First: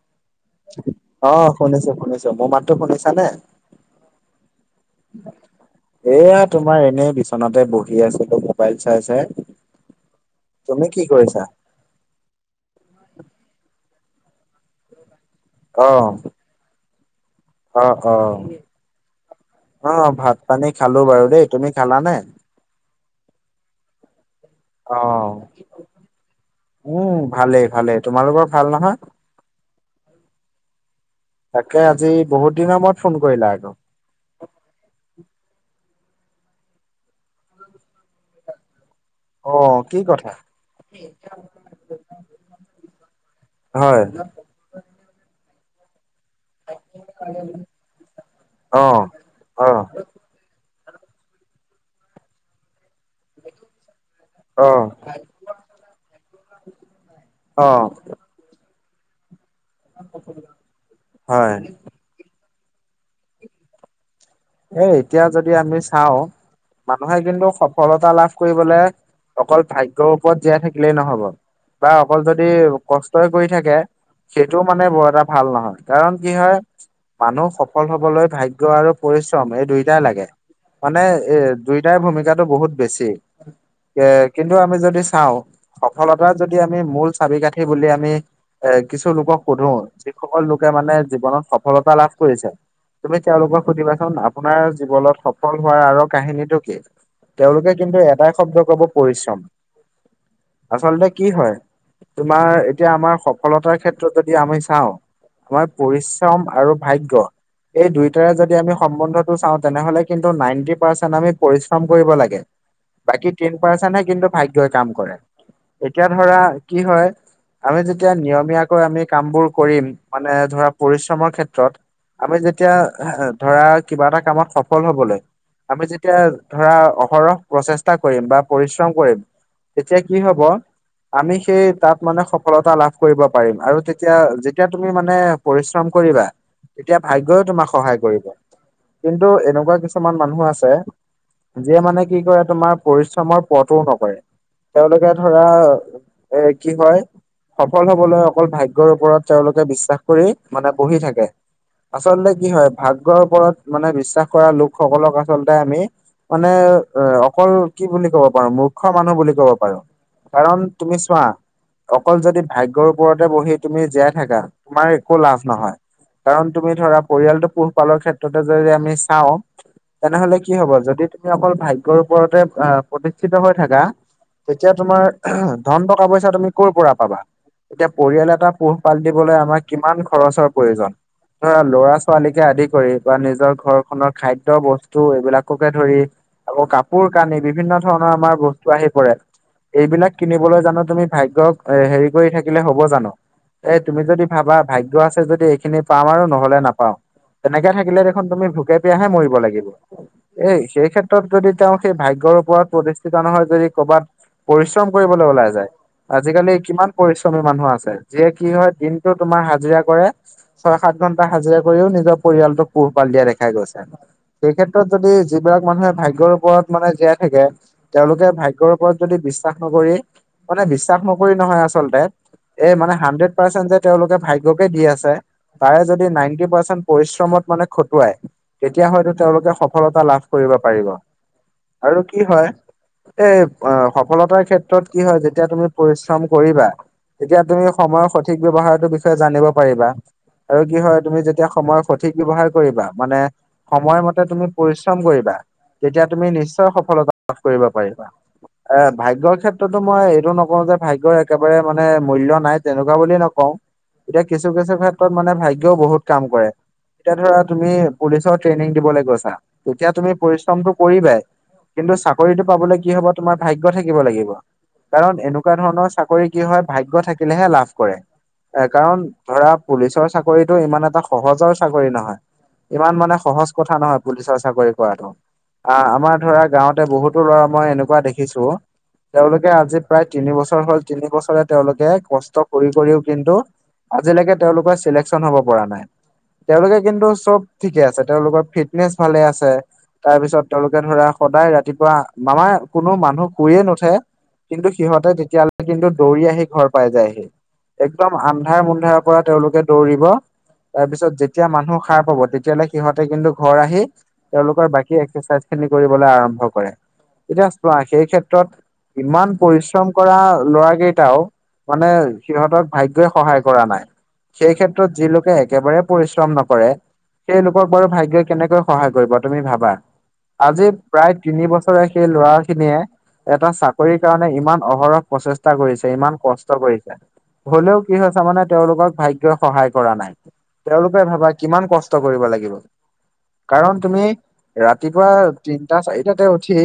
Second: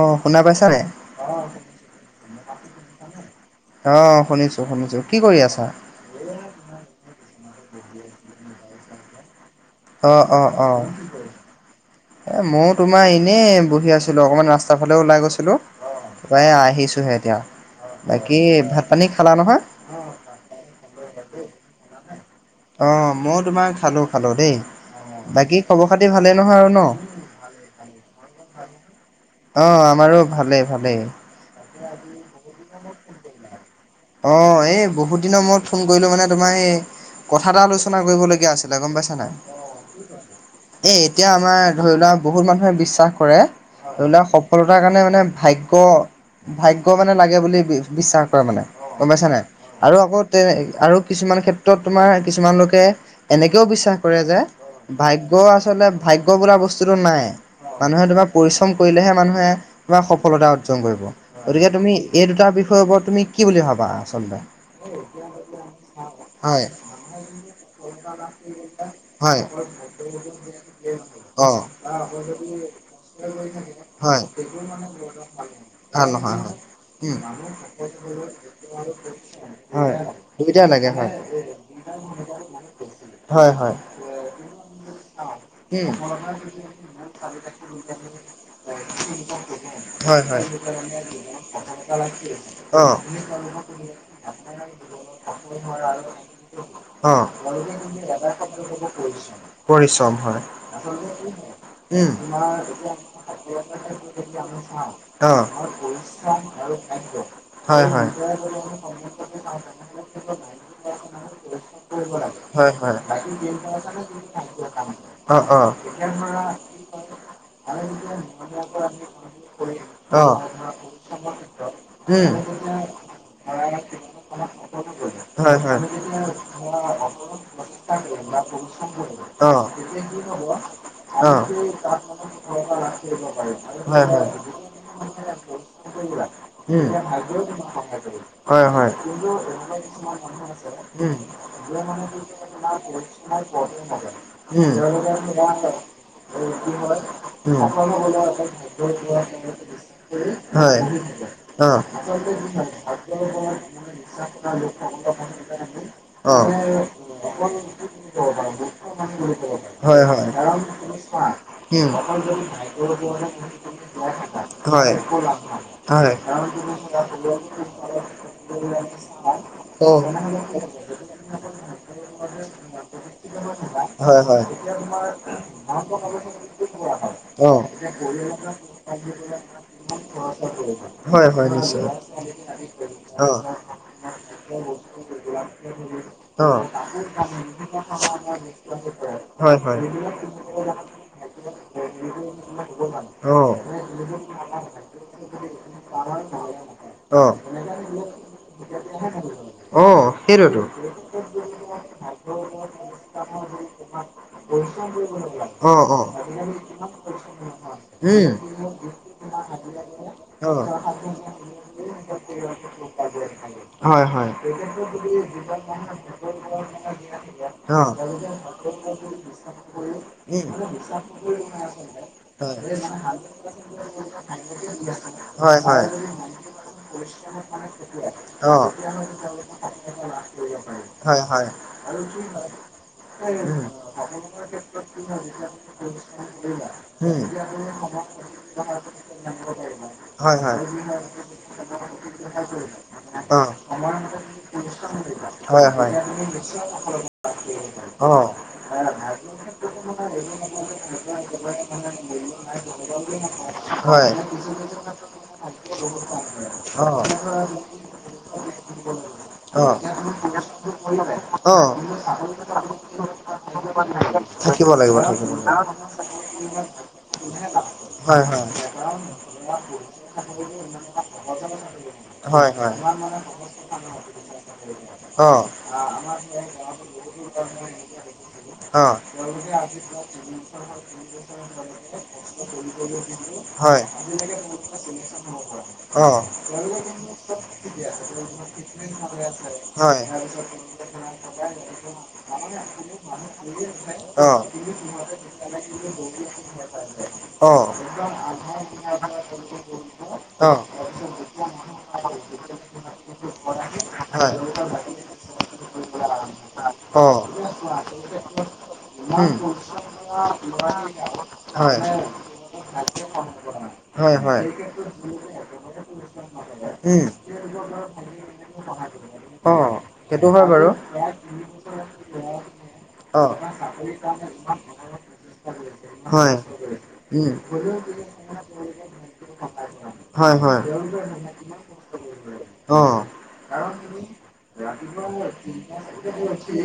অ', শুনা পাইছানে? অ শুনিছো শুনিছো মোৰ মাততো শুনিছা নে? অ শুনিছো শুনিছো কি কৰি আছা? এয়া তোমাৰ এনেই বিচনাতে বহি আছিলো মোবাইল চাই চাই। অ অ অ। তুমি কি কৰিছা এই ময়ো তোমাৰ এনেই বহি আছিলো অকণমান ৰাস্তাৰ ফালেও ওলাই গৈছিলো। অ নাই আহিছোহে এতিয়া অ অ বাকী ভাত পানী খালা নহয় অ ভাত পানী খালো বাৰু দেই তুমি খালা নে? অ ময়ো তোমাৰ খালো খালো দেই। অ বাকী খবৰ খাতি ভালেই নহয় আৰু ন। উম ভালেই ভালেই তোমালোকৰ ভাল নহয় অ আমাৰো ভালেই ভালেই তাকে আজি বহুত দিনৰ মূৰত ফোন কৰিলা আকৌ। অ এই বহুত দিনৰ মই ফোন কৰিলো মানে তোমাৰ সেই কথা এটা আলোচনা কৰিবলগীয়া আছিলে গম পাইছা নাই অ কি কথা এ এতিয়া আমাৰ ধৰি লোৱা বহুত মানুহে বিশ্বাস কৰে হয় ধৰি লোৱা স সফলতাৰ কাৰণে মানে ভাগ্য ভাগ্য মানে লাগে বুলি বিশ্বাস কৰে মানে অ গম পাইছা নাই অ আৰু আকৌ তে আৰু কিছুমান ক্ষেত্ৰত তোমাৰ কিছুমান লোকে এনেকেও বিশ্বাস কৰে যে অ ভাগ্য আচলতে ভাগ্য বোলা বস্তুটো নাই অ মানুহে তোমাৰ পৰিশ্ৰম কৰিলেহে মানুহে তোমাৰ সফলতা অৰ্জন কৰিব হয় গতিকে তুমি এই দুটা বিষয়ৰ ওপৰত তুমি কি বুলি ভাবা আচলতে এ এতিয়া যদি আমি চাও হয় মানুহে কিন্তু সফলতা লাভ কৰিবলে হয় অকল ভাগ্য ওপৰত জীয়াই থাকিলেই নহব অ বা অকল যদি কষ্টই কৰি থাকে হয় সেইটো মানে বৰ এটা ভাল নহয় ভাল কাৰণ কি নহয় হয় উম মানুহ সফল হবলৈ ভাগ্য আৰু শ্ৰম এই দুইটাই লাগে দুইটাই লাগে মানে হয় এ দুইটাই ভূমিকাটো বহুত বেছি হয় হয় এ কিন্তু আমি যদি চাও উম সফলতাৰ যদি আমি মূল চাবি কাঠি বুলি আমি এ কিছু লোকক সোধো হয় যিসকল হয় লোকে মানে জীৱনত সফলতা লাভ কৰিছে তুমি অ তেওঁলোকক সুধিবাচোন অ আপোনাৰ জীৱনত পৰিশ্ৰম সফল হোৱাৰ আঁৰৰ পৰিশ্ৰম কাহিনীটো কি? হয় তেওঁলোকে আচলতে কিন্তু এটাই শব্দ কি ক'ব পৰিশ্ৰম। উম তোমাৰ আচলতে সফলতাৰ কি হয় যদি তোমাৰ আমি এতিয়া আমাৰ চাও সফলতাৰ ক্ষেত্ৰত অ আৰু পৰি শ্ৰম আৰু ভাগ্য হয় হয় এই দুইটাই বৰ যদি আমি সম্বন্ধটো চাও তেনেহলে কিন্তু নাইনটি পাৰ্চেন্ট আমি পৰিশ্ৰম কৰিব লাগে হয় হয় বাকী টেন পাৰ্চেন্টহে কিন্তু ভাগ্যই কাম কৰে অ অ এতিয়া ধৰা কি হয় আমি যেতিয়া নিয়মীয়াকৈ আমি কামবোৰ কৰিম মানে ধৰা পৰিশ্ৰমৰ ক্ষেত্ৰত আমি যেতিয়া আ হা ধৰা কিবা এটা কামত সফল হবলৈ আমি যে তিয়া ধৰা অহৰহ প্ৰচেষ্টা কৰিম বা পৰিশ্ৰম কৰিম অহ তেতিয়া কি হ'ব আমি সেই তাত মানে সফলতা লাভ কৰিব পাৰিম। আৰু তেতিয়া যেতিয়া তুমি মানে পৰিশ্ৰম কৰিবা তেতিয়া ভাগ্যই তোমাক সহায় কৰিব। হয়, হয় কোনো এনেকোৱা কিছুমান মানুহ আছে উম যিয়ে মানে কি তোমাৰ পইচাৰ প্ৰব্লেম আছে উ তেওঁলোকে তোমাৰ কি হয় সফল হ'বলৈ অকল অকন ভাগ্যৰ ওপৰত তেওঁলোকে বিশ্বাস কৰি মানে হয় বহি অঁ লোকৰ ওপৰত মানে বিশ্বাস কৰা লোকসকলক আচলতে আমি মানে এ অকল কি বুলি ক'ব পাৰো মূৰ্খ মানুহ বুলি ক'ব পাৰো হয় হয় কাৰণ তুমি চোৱা অকল যদি ভাগ্যয়ৰ ওপৰতে বহি তুমি জীয়াই থাকা তোমাৰ একো লাভ নহয়। হয়। কাৰণ তুমি ধৰা পৰিয়ালটো পু পালৰ ক্ষেত্ৰতে যদি আমি চাওঁ অ তেনেহলে কি হ'ব যদি তুমি অকল ভাগ্যৰ ওপৰতে প্ৰতিষ্ঠিত হৈ থাকা হয় হয় তেতিয়া তোমাৰ ধন টকা পইচা তুমি কৰ' পৰা পাবা। এতিয়া পৰিয়াল এটা পোহপাল দিবলৈ আমাৰ কিমান খৰচৰ প্ৰয়োজন। কৰিব ধৰা ল'ৰা ছোৱালীকে আদিক। কৰি বা অ'। নিজৰ ঘৰখনৰ খাদ্য বস্তু এইবিলাককে ধৰি। আকৌ কাপোৰ কানি বিভিন্ন ধৰণৰ আমাৰ বস্তু আহি পৰে অ'হ এইবিলাক কিনিবলৈ জানো তুমি ভাগ্যয়ক এ হেৰি কৰি থাকিলে হ'ব জানো এ তুমি যদি। ভাবা ভাগ্য আছে যদি এইখিনি পাম আৰু নহ'লে নাপাওঁ। নহয়। অ'। তেনেকে থাকিলে দেখোন তুমি ভোকে পিয়াহে মৰিব লাগিব। অ', এই সেইটোৱেতো। সেই ক্ষেত্ৰত যদি তেওঁ সেই ভাগ্যৰ ওপৰত প্ৰতিষ্ঠিত নহয় যদি কৰ'বাত। পৰিশ্ৰম কৰিবলৈ ওলাই যায়। অ', অ'। আজিকালি কিমান পৰিশ্ৰমী মানুহ আছে, যিয়ে উম। কি হয় দিন। টো তোমাৰ হাজিৰা কৰে অ'। ছয় সাত ঘন্টা হাজিৰা কৰিও নিজৰ। পৰিয়ালটোক পোহপাল দিয়া দেখাই গৈছে। হয়, হয়। সেই ক্ষেত্ৰত যদি যিবিলাক মানুহে ভাগ্যৰ ওপৰত মানে জীয়াই থাকে। তেওঁলোকে ভাগ্যৰ ওপৰত অ'হ যদি বিশ্বাস নকৰি মানে [unintelligible] বিশ্বাস নকৰি নহয় আচলতে ওম এই মানে হাণ্ড্ৰেড [unintelligible] পাৰ্চেন্ট যে তেওঁলোকে ভাগ্যকে দি আছে হয়। তাৰে যদি নাইনটি পাৰ্চেণ্ট অহ হয়তো তেওঁলোকে সফলতা লাভ কৰিব পাৰিব হয়, হয় আৰু কি হয় এই উম। সফলতাৰ ক্ষেত্ৰত কি হয় যেতিয়া তুমি পৰিশ্ৰম কৰিবা। উম। তেতিয়া তুমি সময়ৰ সঠিক ব্যৱসায়টোৰ বিষয়ে জানিব পাৰিবা আৰু কি হয়, তুমি যেতিয়া সময়ৰ। সঠিক ব্যৱহাৰ কৰিবা মানে অ' সময়মতে তুমি পৰিশ্ৰম কৰিবা হয় হয়। তেতিয়া তুমি নিশ্চয় সফলতা। লাভ কৰিব পাৰিবা। অ' এ ভাগ্যৰ ক্ষেত্ৰতো মই এইটো নকওঁ যে ভাগ্যয়ই। একেবাৰে মানে মূল্যৰ নাই তেনেকুৱা বুলি নকওঁ, হয়। এতিয়া কিছু কিছু কিছু ক্ষেত্ৰ মানে ভাগ্যও বহুত কাম কৰে। অ'। এতিয়া ধৰা তুমি পুলিচৰ ট্ৰেইনিং দিবলে গৈছা অ'। তেতিয়া তুমি পৰিশ্ৰমটো কৰিবাই। অ' কিন্তু চাকৰিটো পাবলৈ কি হব তোমাৰ ভাগ্য থাকিব লাগিব। থাকিব লাগিব কাৰণ থাকিব এনেকুৱা ধৰণৰ চাকৰি কি হয় লাগিব। ভাগ্য। গ্য থাকিলেহে লাভ কৰে হয় হয়। কাৰণ ধৰা পুলিচৰ চাকৰিটো ইমান এটা সহজৰ। চাকৰি নহয় হয় হয়। ইমান মানে সহজ কথা নহয়। পুলিচৰ চাকৰি কৰাটো। অঁ অ আমাৰ ধৰা গাঁৱতে বহুতো ল'ৰা মই এনেকুৱা দেখিছো। অহ। তেওঁলোকে আজি প্ৰায় তিনি বছৰ হ'ল তিনি বছৰে তেওঁলোকে কষ্ট কৰি কৰিও কিন্তু হয়, আজিলৈকে তেওঁলোকৰ চিলেকচন হব পৰা নাই। অহ। তেওঁলোকে কিন্তু চব ঠিকে আছে তেওঁলোকৰ ফিটনেচ ভালে আছে। [unintelligible] হয় তাৰ পিছত [unintelligible] তেওঁলোকে ধৰা সদায় ৰাতিপুৱা মামা কোনো মানুহ শুইয়ে নুঠে অঁ কিন্তু সিহঁতে তেতি এতিয়ালে কিন্তু দৌৰি আহি ঘৰ পাই যায়হি অঁ একদম। আন্ধাৰ মুন্ধাৰৰ পৰা তেওঁলোকে দৌৰিব অঁ তাৰপিছত যেত। যেতিয়া মানুহ সাৰ পাব তেতিয়াহ'লে সিহঁতে কিন্তু ঘৰ আহি। হয়। তেওঁলোকৰ বাকী এক্সাৰচাইজ খিনি কৰিবলৈ আৰম্ভ কৰে অঁ এতিয়া চোৱা সেই ক্ষেত্ৰত। উম ইমান পৰিশ্ৰম কৰা ল'ৰা কেইটাও। হয়। মানে সিহঁতক ভাগ্যই সহায় কৰা নাই হয় হয়। সেই ক্ষেত্ৰত যি লোকে একেবাৰে পৰিচ। নকৰে উম সেই লোকক বাৰু ভাগ্যয়ই কেনেকৈ সহায় কৰিব তুমি অঁ ভাবা। সেইটো হয় আজি বাৰু প্ৰায় তিনি বছৰে সেই ল'ৰা অঁ খিনিয়ে এটা চাকৰিৰ কাৰণে ইমান অহৰহ প্ৰচেষ্টা কৰিছে ইমান হয় কষ্ট কৰিছে উম হলেও কি হৈছে মানে তেওঁলোকক ভাগ্যই সহায় কৰা নাই। হয় তেওঁলোকে ভাবা কিমান কষ্ট কৰিব লাগিব অ', কাৰণ তুমি। ৰাতিপুৱা তিনটা চাৰিটাতে উঠি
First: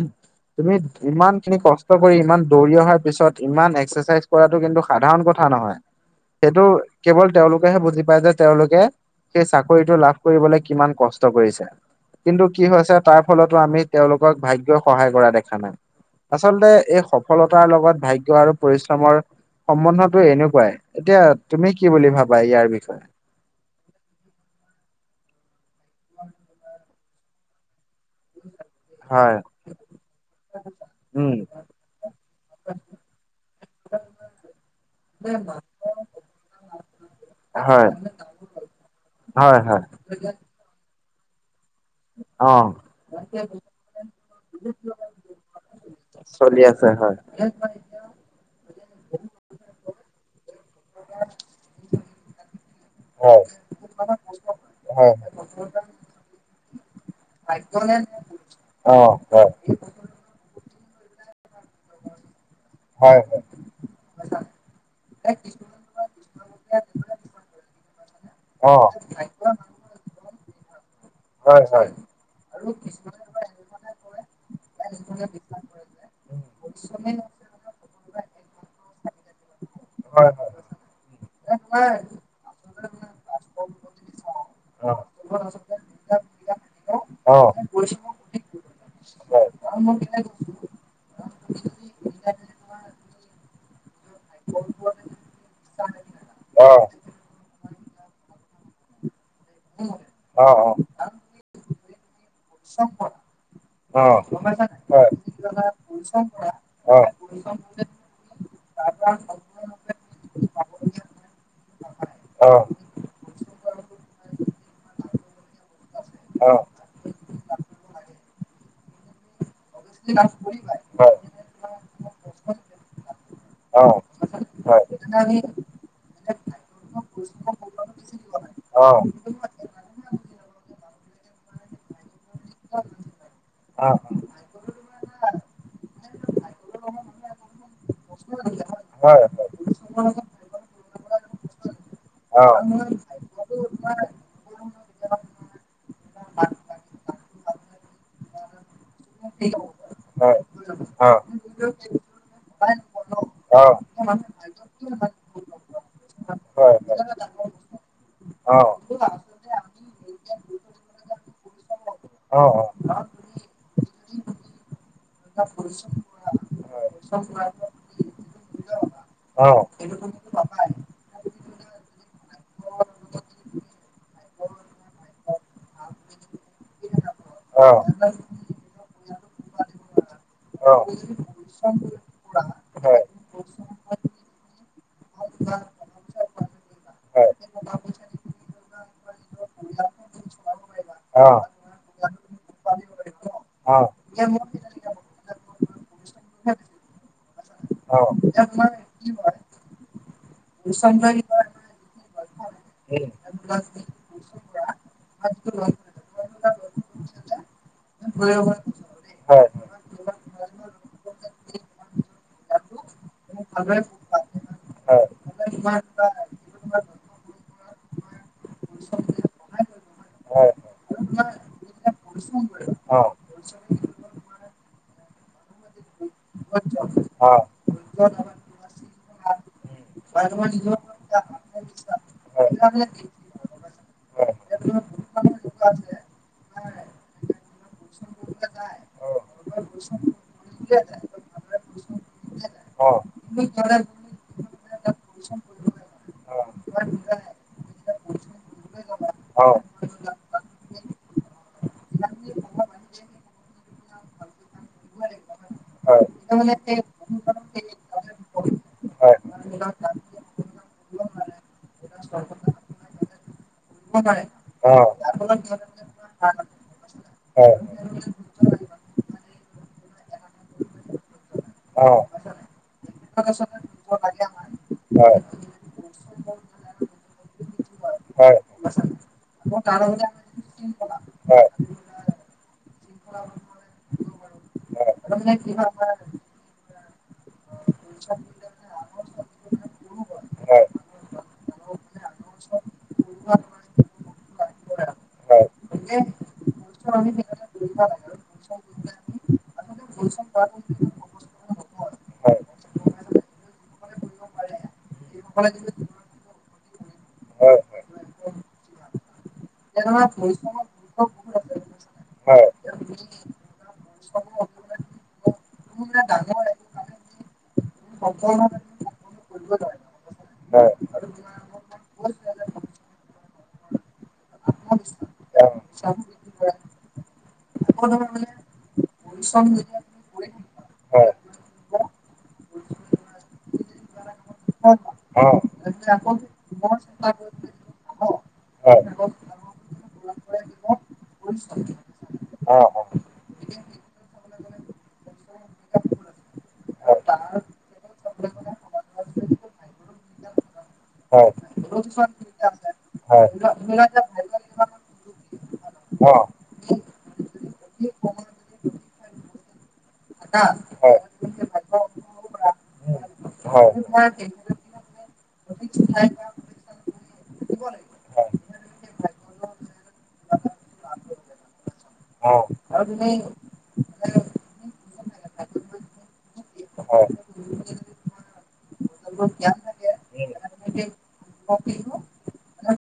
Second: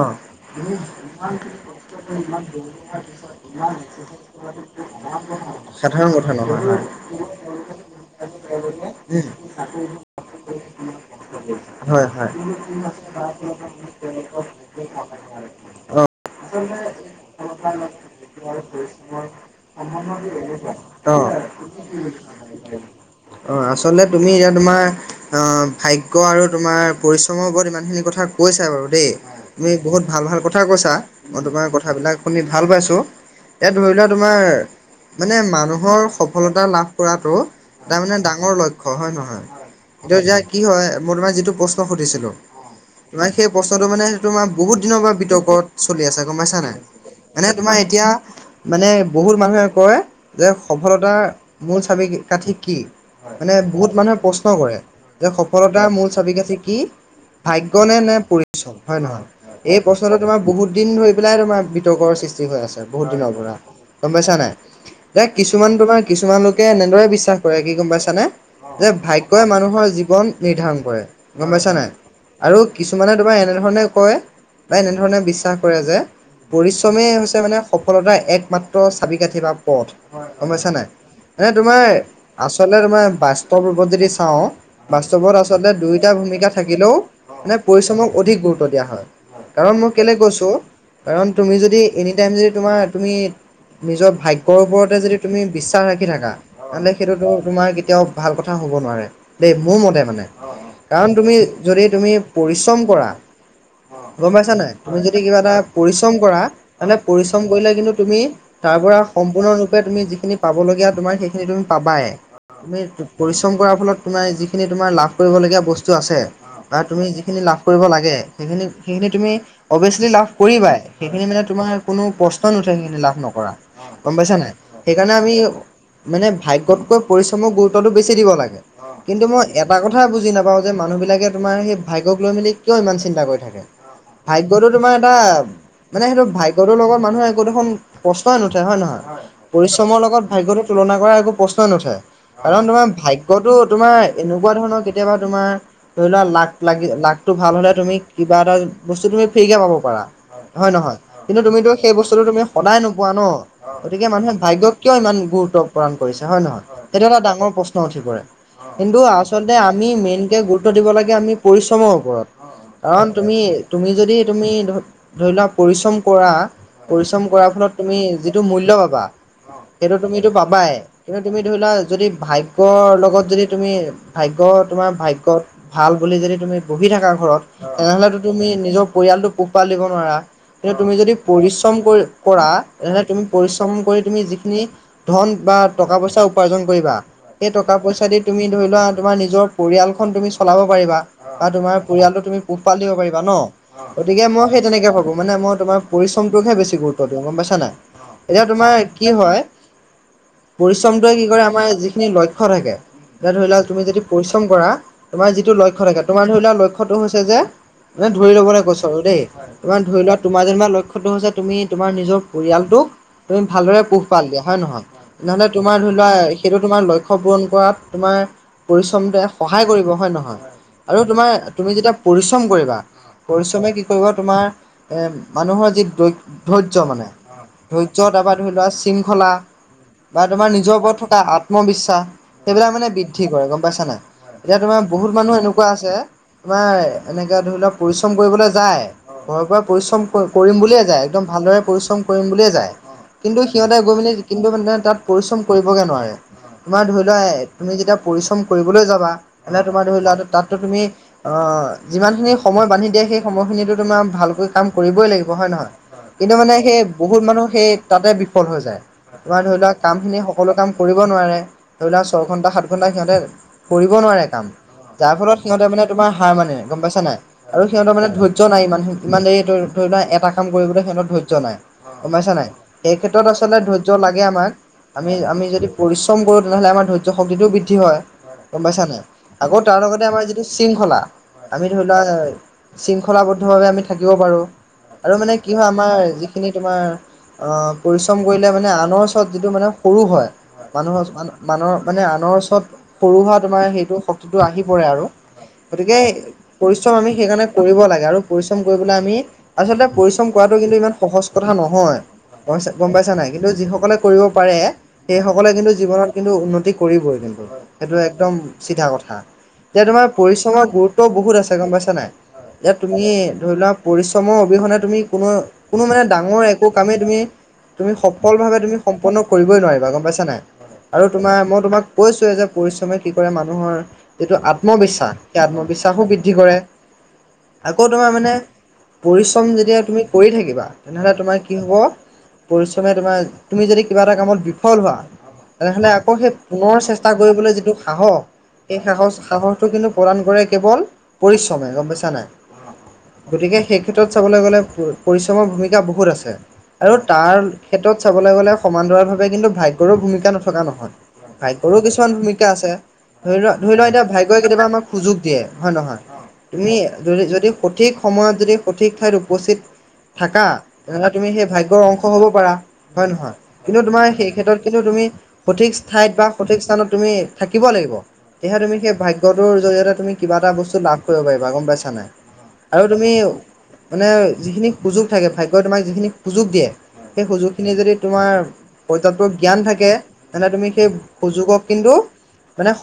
অ', তুমি ইমান খিনি কষ্ট কৰি ইমান দৌৰি অহাৰ পিছত ইমান এক্সাৰচাইজ কৰাটো কিন্তু সাধাৰণ কথা নহয়। সাধাৰণ কথা সেইটো নহয়, হয়। কেৱল তেওঁলোকেহে বুজি পাই যে তেওঁলোক উম, সেই চাকৰিটো লাভ কৰিবলৈ কিমান কষ্ট কৰিছে। হয় হয়। কিন্তু কি হৈছে তাৰ ফলতো আমি তেওঁলোকক ভাগ্যই সহায় কৰা দেখা নাই। অ'। আচলতে এই সফলতাৰ লগত ভাগ্য আৰু পৰিশ্ৰমৰ সম্বন্ধটো এনেকুৱাই। এতিয়া অ', তুমি কি বুলি ভাবা ইয়াৰ বিষয়ে? অ আচলতে তুমি এতিয়া তোমাৰ, অ ভাগ্য আৰু তোমাৰ পৰিশ্ৰমৰ ওপৰত ইমানখিনি কথা কৈছা বাৰু দেই। হয় তুমি বহুত ভাল ভাল কথা কৈছা। উম মই তোমাৰ কথাবিলাক শুনি ভাল পাইছো। এতিয়া ধৰি লোৱা তোমাৰ মানে মানুহৰ সফলতা লাভ কৰাটো হয় তাৰ মানে ডাঙৰ লক্ষ্য হয় নহয়। কি হয় মই তোমাক যিটো প্ৰশ্ন সুধিছিলো। অ তোমাৰ সেই প্ৰশ্নটো মানে তোমাৰ বহুত দিনৰ পৰা বিতৰ্কত চলি আছে গম পাইছা চলি নাই। আছে হয় মানে তোমাৰ এতিয়া মানে বহুত মানুহে কয় যে সফলতা মূল চাবি কাঠি কি? হয় মানে বহুত মানুহে প্ৰশ্ন কৰে হয় যে সফলতাৰ মূল চাবি কাঠি কি। ভাগ্য নে, নে পৰিশ্ৰম, হয় নহয়? এই প্ৰশ্নটো তোমাৰ বহুত দিন ধৰি পেলাই তোমাৰ সৃষ্টি হৈ আছে বহুত হয় দিনৰ হয়। পৰা গম পাইছা নাই যে কিছুমান তোমাৰ কিছুমান লোকে এনেদৰে বিশ্বাস কৰে কি গম পাইছানে অ', হয়, যে ভাগ্য ই মানুহৰ জীৱন নিৰ্ধাৰণ কৰে গম পাইছা নে হয়, হয়, নাই? আৰু কিছুমানে তোমাৰ এনেধৰণে কয় বা এনেধৰণে বিশ্বাস কৰে যে পৰিশ্ৰমেই হৈছে মানে সফলতাৰ একমাত্ৰ চাবিকাঠি বা পথ হয়, গম পাইছা নে নাই? এ তোমাৰ আচলতে তোমাৰ বাস্তৱ ৰূপত যদি চাওঁ অ', অ', বাস্তৱত আচলতে দুইটা ভূমিকা থাকিলেও হয়, অ', অ', অ', অ', মানে পৰিশ্ৰমক অধিক গুৰুত্ব দিয়া হয়। কাৰণ মই কেলে কৈছো কাৰণ তুমি যদি এনি টাইম যদি তোমাৰ তুমি নিজৰ ভাগ্যৰ ওপৰতে যদি তুমি বিশ ৰাখি থাকা। অ', অ', সেইটোতো তোমাৰ কেতিয়াও ভাল কথা হ'ব নোৱাৰে। দেই মোৰ মতে মানে কাৰণ তুমি যদি তুমি পৰিশ্ৰম কৰা গম অ। পাইছা নাই। তুমি হয়। যদি কিবা এটা পৰিশ্ৰম কৰা তেনে পৰিশ্ৰম কৰিলে কিন্তু তুমি তাৰ পৰা সম্পূৰ্ণৰূপে তুমি যিখিনি পাবলগীয়া তোমাৰ সেইখিনি তুমি পাবাই। অ', হয়। তুমি পৰিশ্ৰম কৰাৰ ফলত তোমাৰ যিখিনি তোমাৰ লাভ কৰিবলগীয়া বস্তু আছে বা তুমি যিখিনি লাভ কৰিব লাগে। সেইখিনি সেইখিনি তুমি অবিয়াচলি লাভ কৰিবাই। সেইখিনি মানে তোমাৰ কোনো প্ৰশ্ন নুঠে সেইখিনি লাভ নকৰা গম পাইছা নাই। সেইকাৰণে আমি মানে ভাগ্যতকৈ পৰিশ্ৰমৰ গুৰুত্বটো বেছি দিব লাগে। অ'। কিন্তু মই এটা কথাই বুজি নাপাও যে মানুহ বিলাকে তোমাৰ সেই ভাগ্যক লৈ মেলি কিয় ইমান চিন্তা কৰি থাকে? ভাগ্যটো তোমাৰ এটা, মানে সেইটো ভাগ্যটোৰ লগত মানুহে একো দেখুন প্ৰশ্নই নুঠে হয় নহয়? শ্ৰমৰ লগত ভাগ্যটো তুলনা কৰা একো প্ৰশ্নই নুঠে অ কাৰণ তোমাৰ ভাগ গ্যটো তোমাৰ এনেকুৱা ধৰণৰ কেতিয়াবা তোমাৰ ধৰি লোৱা লাক লাগি লাকটো ভাল হলে তুমি, কিবা এটা বস্তু তুমি ফ্ৰী কে পাব পাৰা। হয় নহয়? অ কিন্তু তুমিতো সেই বস্তুটো তুমি সদায় নোপোৱা ন? অ'। হয়, গতিকে মানুহে ভাগ্য গুৰুত্ব প্ৰদান কৰিছে হয় নহয়, হয় সেইটো এটা ডাঙৰ প্ৰশ্ন উঠি পৰে। অ'। কিন্তু আচলতে আমি মেইনকে গুৰুত্ব দিব লাগে আমি পৰিশ্ৰমৰ ওপৰত। অ', কাৰণ তুমি-তুমি যদি তুমি ধৰি লোৱা পৰিশ্ৰম কৰা অ'। পৰিশ্ৰম কৰাৰ ফলত তুমি যিটো মূল্য পাবা, হয়। অ'। সেইটো তুমিটো পাবাই। কিন্তু তুমি ধৰিলোৱা যদি ভাগ্যৰ লগত যদি তুমি ভাগ্য তোমাৰ ভাগ্যত ভাল বুলি যদি তুমি বহি থাকা ঘৰত অ'। তেনেহলেতো তুমি নিজৰ পৰিয়ালতটো পোহ পাল দিব নোৱাৰা কিন্তু তুমি যদি পৰিশ্ৰম কৰি কৰা তেনেহলে তুমি পৰিশ্ৰম কৰি তুমি যিখিনি ধন বা টকা পইচা উপাৰ্জন কৰিবা এই টকা পইচা দি তুমি ধৰি লোৱা তোমাৰ নিজৰ পৰিয়ালখন তুমি চলাব পাৰিবা বা তোমাৰ পৰিয়ালটো তুমি পোহপাল দিব পাৰিবা ন অ', গতিকে মই সেই তেনেকে ভাবো মানে মই তোমাৰ পৰিশ্ৰমটোকহে বেছি গুৰুত্ব দিওঁ গম পাইছা নাই অ এতিয়া ইয়াক মই। তোমাৰ কি হয় পৰিশ্ৰমটোৱে কি কৰে আমাৰ যিখিনি লক্ষ্য থাকে। এতিয়া ধৰি লোৱা তুমি যদি পৰিশ্ৰম কৰা তোমাৰ যিটো লক্ষ্য থাকে তোমাৰ ধৰি লোৱা লক্ষ্যটো হৈছে যে। এনে ধৰি ল'বলে কৈছো আৰু দেই। তোমাৰ ধৰি লোৱা তোমাৰ যেনিবা লক্ষ্যটো হৈছে তুমি তোমাৰ নিজৰ পৰিয়ালটোক তুমি ভালদৰে। পোহপাল দিয়া হয় নহয়, নহ'লে তোমাৰ ধৰি লোৱা সেইটো তোমাৰ লক্ষ্য পূৰণ কৰাত তোমাৰ। পৰিশ্ৰমটোৱে সহায় কৰিব হয় নহয়। আৰু তোমাক তুমি যেতিয়া পৰিশ্ৰম কৰিবা অ', পৰিশ্ৰমে কি কৰিব তোমাৰ। এ মানুহৰ যি ধৈত ধৰ্য্য মানে অ'। ধৰ্য্য তাপা ধৰি লোৱাছ। খলা বা তোমাৰ নিজৰ ওপৰত থকা আত্মবিশ্বাস সেই বিলাক মানে বি। দ্ধি কৰে গম পাইছা নাই। এতিয়া তোমাৰ বহুত মানুহ এনেকুৱা আছে তোমাৰ এনেকে ধৰি লওক পৰিশ্ৰম কৰিবলে যায়। ঘৰৰ পৰা পৰিশ্ৰম ক কৰিম বুলিয়ে যায় একদম ভালদৰে পৰিশ্ৰম কৰিম বুলিয়ে যায়। অ কি কৰে। কৰিম বুলি কিন্তু মানে তাত পৰিশ্ৰম কৰিবগে নোৱাৰে। হয় হয় হয় হয় হয় তোমাৰ ধৰি লোৱা তুমি যেতিয়া পৰিশ্ৰম কৰিবলৈ যাবা এনে তোমাৰ ধৰি লোৱা তাততো তুমি। অ যিমানখিনি সময় বান্ধি দিয়ে সেই সময়খিনিতো তোমাৰ ভালকৈ কাম কৰিবই লাগিব হয় নহয় কিন্তু মানে সেই বহুত মানুহ সেই তাতে বিফল হৈ যায়। তোমাৰ ধৰি লোৱা কামখিনি সকলো কাম কৰিব নোৱাৰে ধৰি লোৱা ছয়ঘণ্টা সাত ঘণ্টা সিহঁতে। কৰিব নোৱাৰে কাম যাৰ ফলত সিহঁতে মানে তোমাৰ হাৰ মানে গম পাইছা নাই। আৰু সিহঁতৰ মানে ধৈৰ্য নাই ইমান ইমান দেৰি ধৰি লোৱা এটা কাম কৰিবলৈ সিহঁতৰ ধৈৰ্য নাই। গম পাইছা নাই। সেই ক্ষেত্ৰত আচলতে ধৈৰ্য লাগে আমাক। আমি আমি যদি পৰিশ্ৰম কৰো তেনেহ'লে আমাৰ ধৈৰ্য শক্তিটোও বৃদ্ধি হয়। গম পাইছা নাই আকৌ তাৰ লগতে আমাৰ যিটো শৃংখলা আমি ধৰি লোৱা। শৃংখলাবদ্ধভাৱে আমি থাকিব পাৰোঁ। আৰু মানে কি হয় আমাৰ যিখিনি তোমাৰ অ। পৰিশ্ৰম কৰিলে মানে আনৰ ওচৰত যিটো মানে সৰু হয়। মানুহৰ মানৰ মানে আনৰ ওচৰত সৰু হোৱা তোমাৰ সেইটো শক্তিটো আহি পৰে আৰু। হয় গতিকে পৰিশ্ৰম আমি সেইকাৰণে কৰিব লাগে আৰু পৰিশ্ৰম কৰিবলে আমি। আচলতে পৰিশ্ৰম কৰাটো কিন্তু ইমান সহজ কথা নহয়। অবশ্যে গম পাইছা নাই কিন্তু যিসকলে কৰিব পাৰে। সেইসকলে কিন্তু জীৱনত কিন্তু উন্নতি কৰিবই কিন্তু সেইটো একদম চিধা কথা। এতিয়া তোমাৰ পৰিশ্ৰমৰ গুৰুত্ব বহুত আছে গম পাইছা নাই। হয় এতিয়া তুমি ধৰি লোৱা পৰিশ্ৰমৰ অবিহনে তুমি কোনো। কোনো মানে ডাঙৰ একো কামেই তুমি। তুমি সফল ভাৱে তুমি সম্পন্ন কৰিবই নোৱাৰিবা গম পাইছা নাই। আৰু তোমাৰ মই তোমাক কৈছোৱে যে পৰিশ্ৰমে কি কৰে মানুহৰ- যিটো আত্মবিশ্বাস অ সেই আত্মবিশ্বাসো বৃদ্ধি কৰে। আকৌ তোমাৰ মানে পৰিশ্ৰম যেতিয়া তুমি কৰি থাকিবা তেনে হ'লে তোমাৰ কি হ'ব- পৰিশ্ৰমে তোমাৰ তুমি যদি কিবা এটা কামত বিফল হোৱা হয় তেনে হ'লে আকৌ সেই- পুনৰ চেষ্টা কৰিবলৈ যিটো সাহস। সেই হয়। সাহছ সাহসটো কিন্তু প্ৰদান কৰে কেৱল পৰিশ্ৰমে গম পাইছা অ', নাই। অ', হয়, গতিকে সেই ক্ষেত্ৰত চাবলৈ গ'লে পৰিশ্ৰমৰ ভূমিকা বহুত আছে আৰু তাৰ ক্ষেত্ৰত চাবলে গ'লে সমান্তৰাভাৱে কিন্তু ভাগ্যৰো ভূমিকা নথকা নহয়। হয়। ভাইগৰো কিছুমান ভূমিকা আছে ধৰি অ', লোৱা ধৰি লোৱা এতিয়া হয়। ভাইগ, গৈ কেতিয়াবা আমাক সুযোগ দিয়ে হয় নহয়। তুমি যদি যদি সঠিক সময়ত যদি সঠিক ঠাইত উপস্থিত। থাকা তেনে তুমি সেই ভাগ্যয়ৰ অংশ হব পাৰা হয় নহয়। কিন্তু তোমাৰ সেই ক্ষেত্ৰত কিন্তু তুমি সঠিকছ ঠাইত বা সঠিকছ স্থানত তুমি থাকিব লাগিব। তেতিয়া তুমি সেই ভাগ্যটোৰ জৰিয়তে তুমি কিবা এটা বস্তু লাভ কৰিব পাৰিবা গম পাইছা নাই। আৰু তুমি মানে যিখিনি সুযোগ থাকে ভাগ্যই তোমাক যিখিনি সুযোগ দিয়ে, সেই সুযোগখিনি যদি তোমাৰ, পৰ্যাপ্ত জ্ঞান থাকে তেনেহ'লে তুমি সেই সুযোগক কিন্তু অ'। হয়। মানে-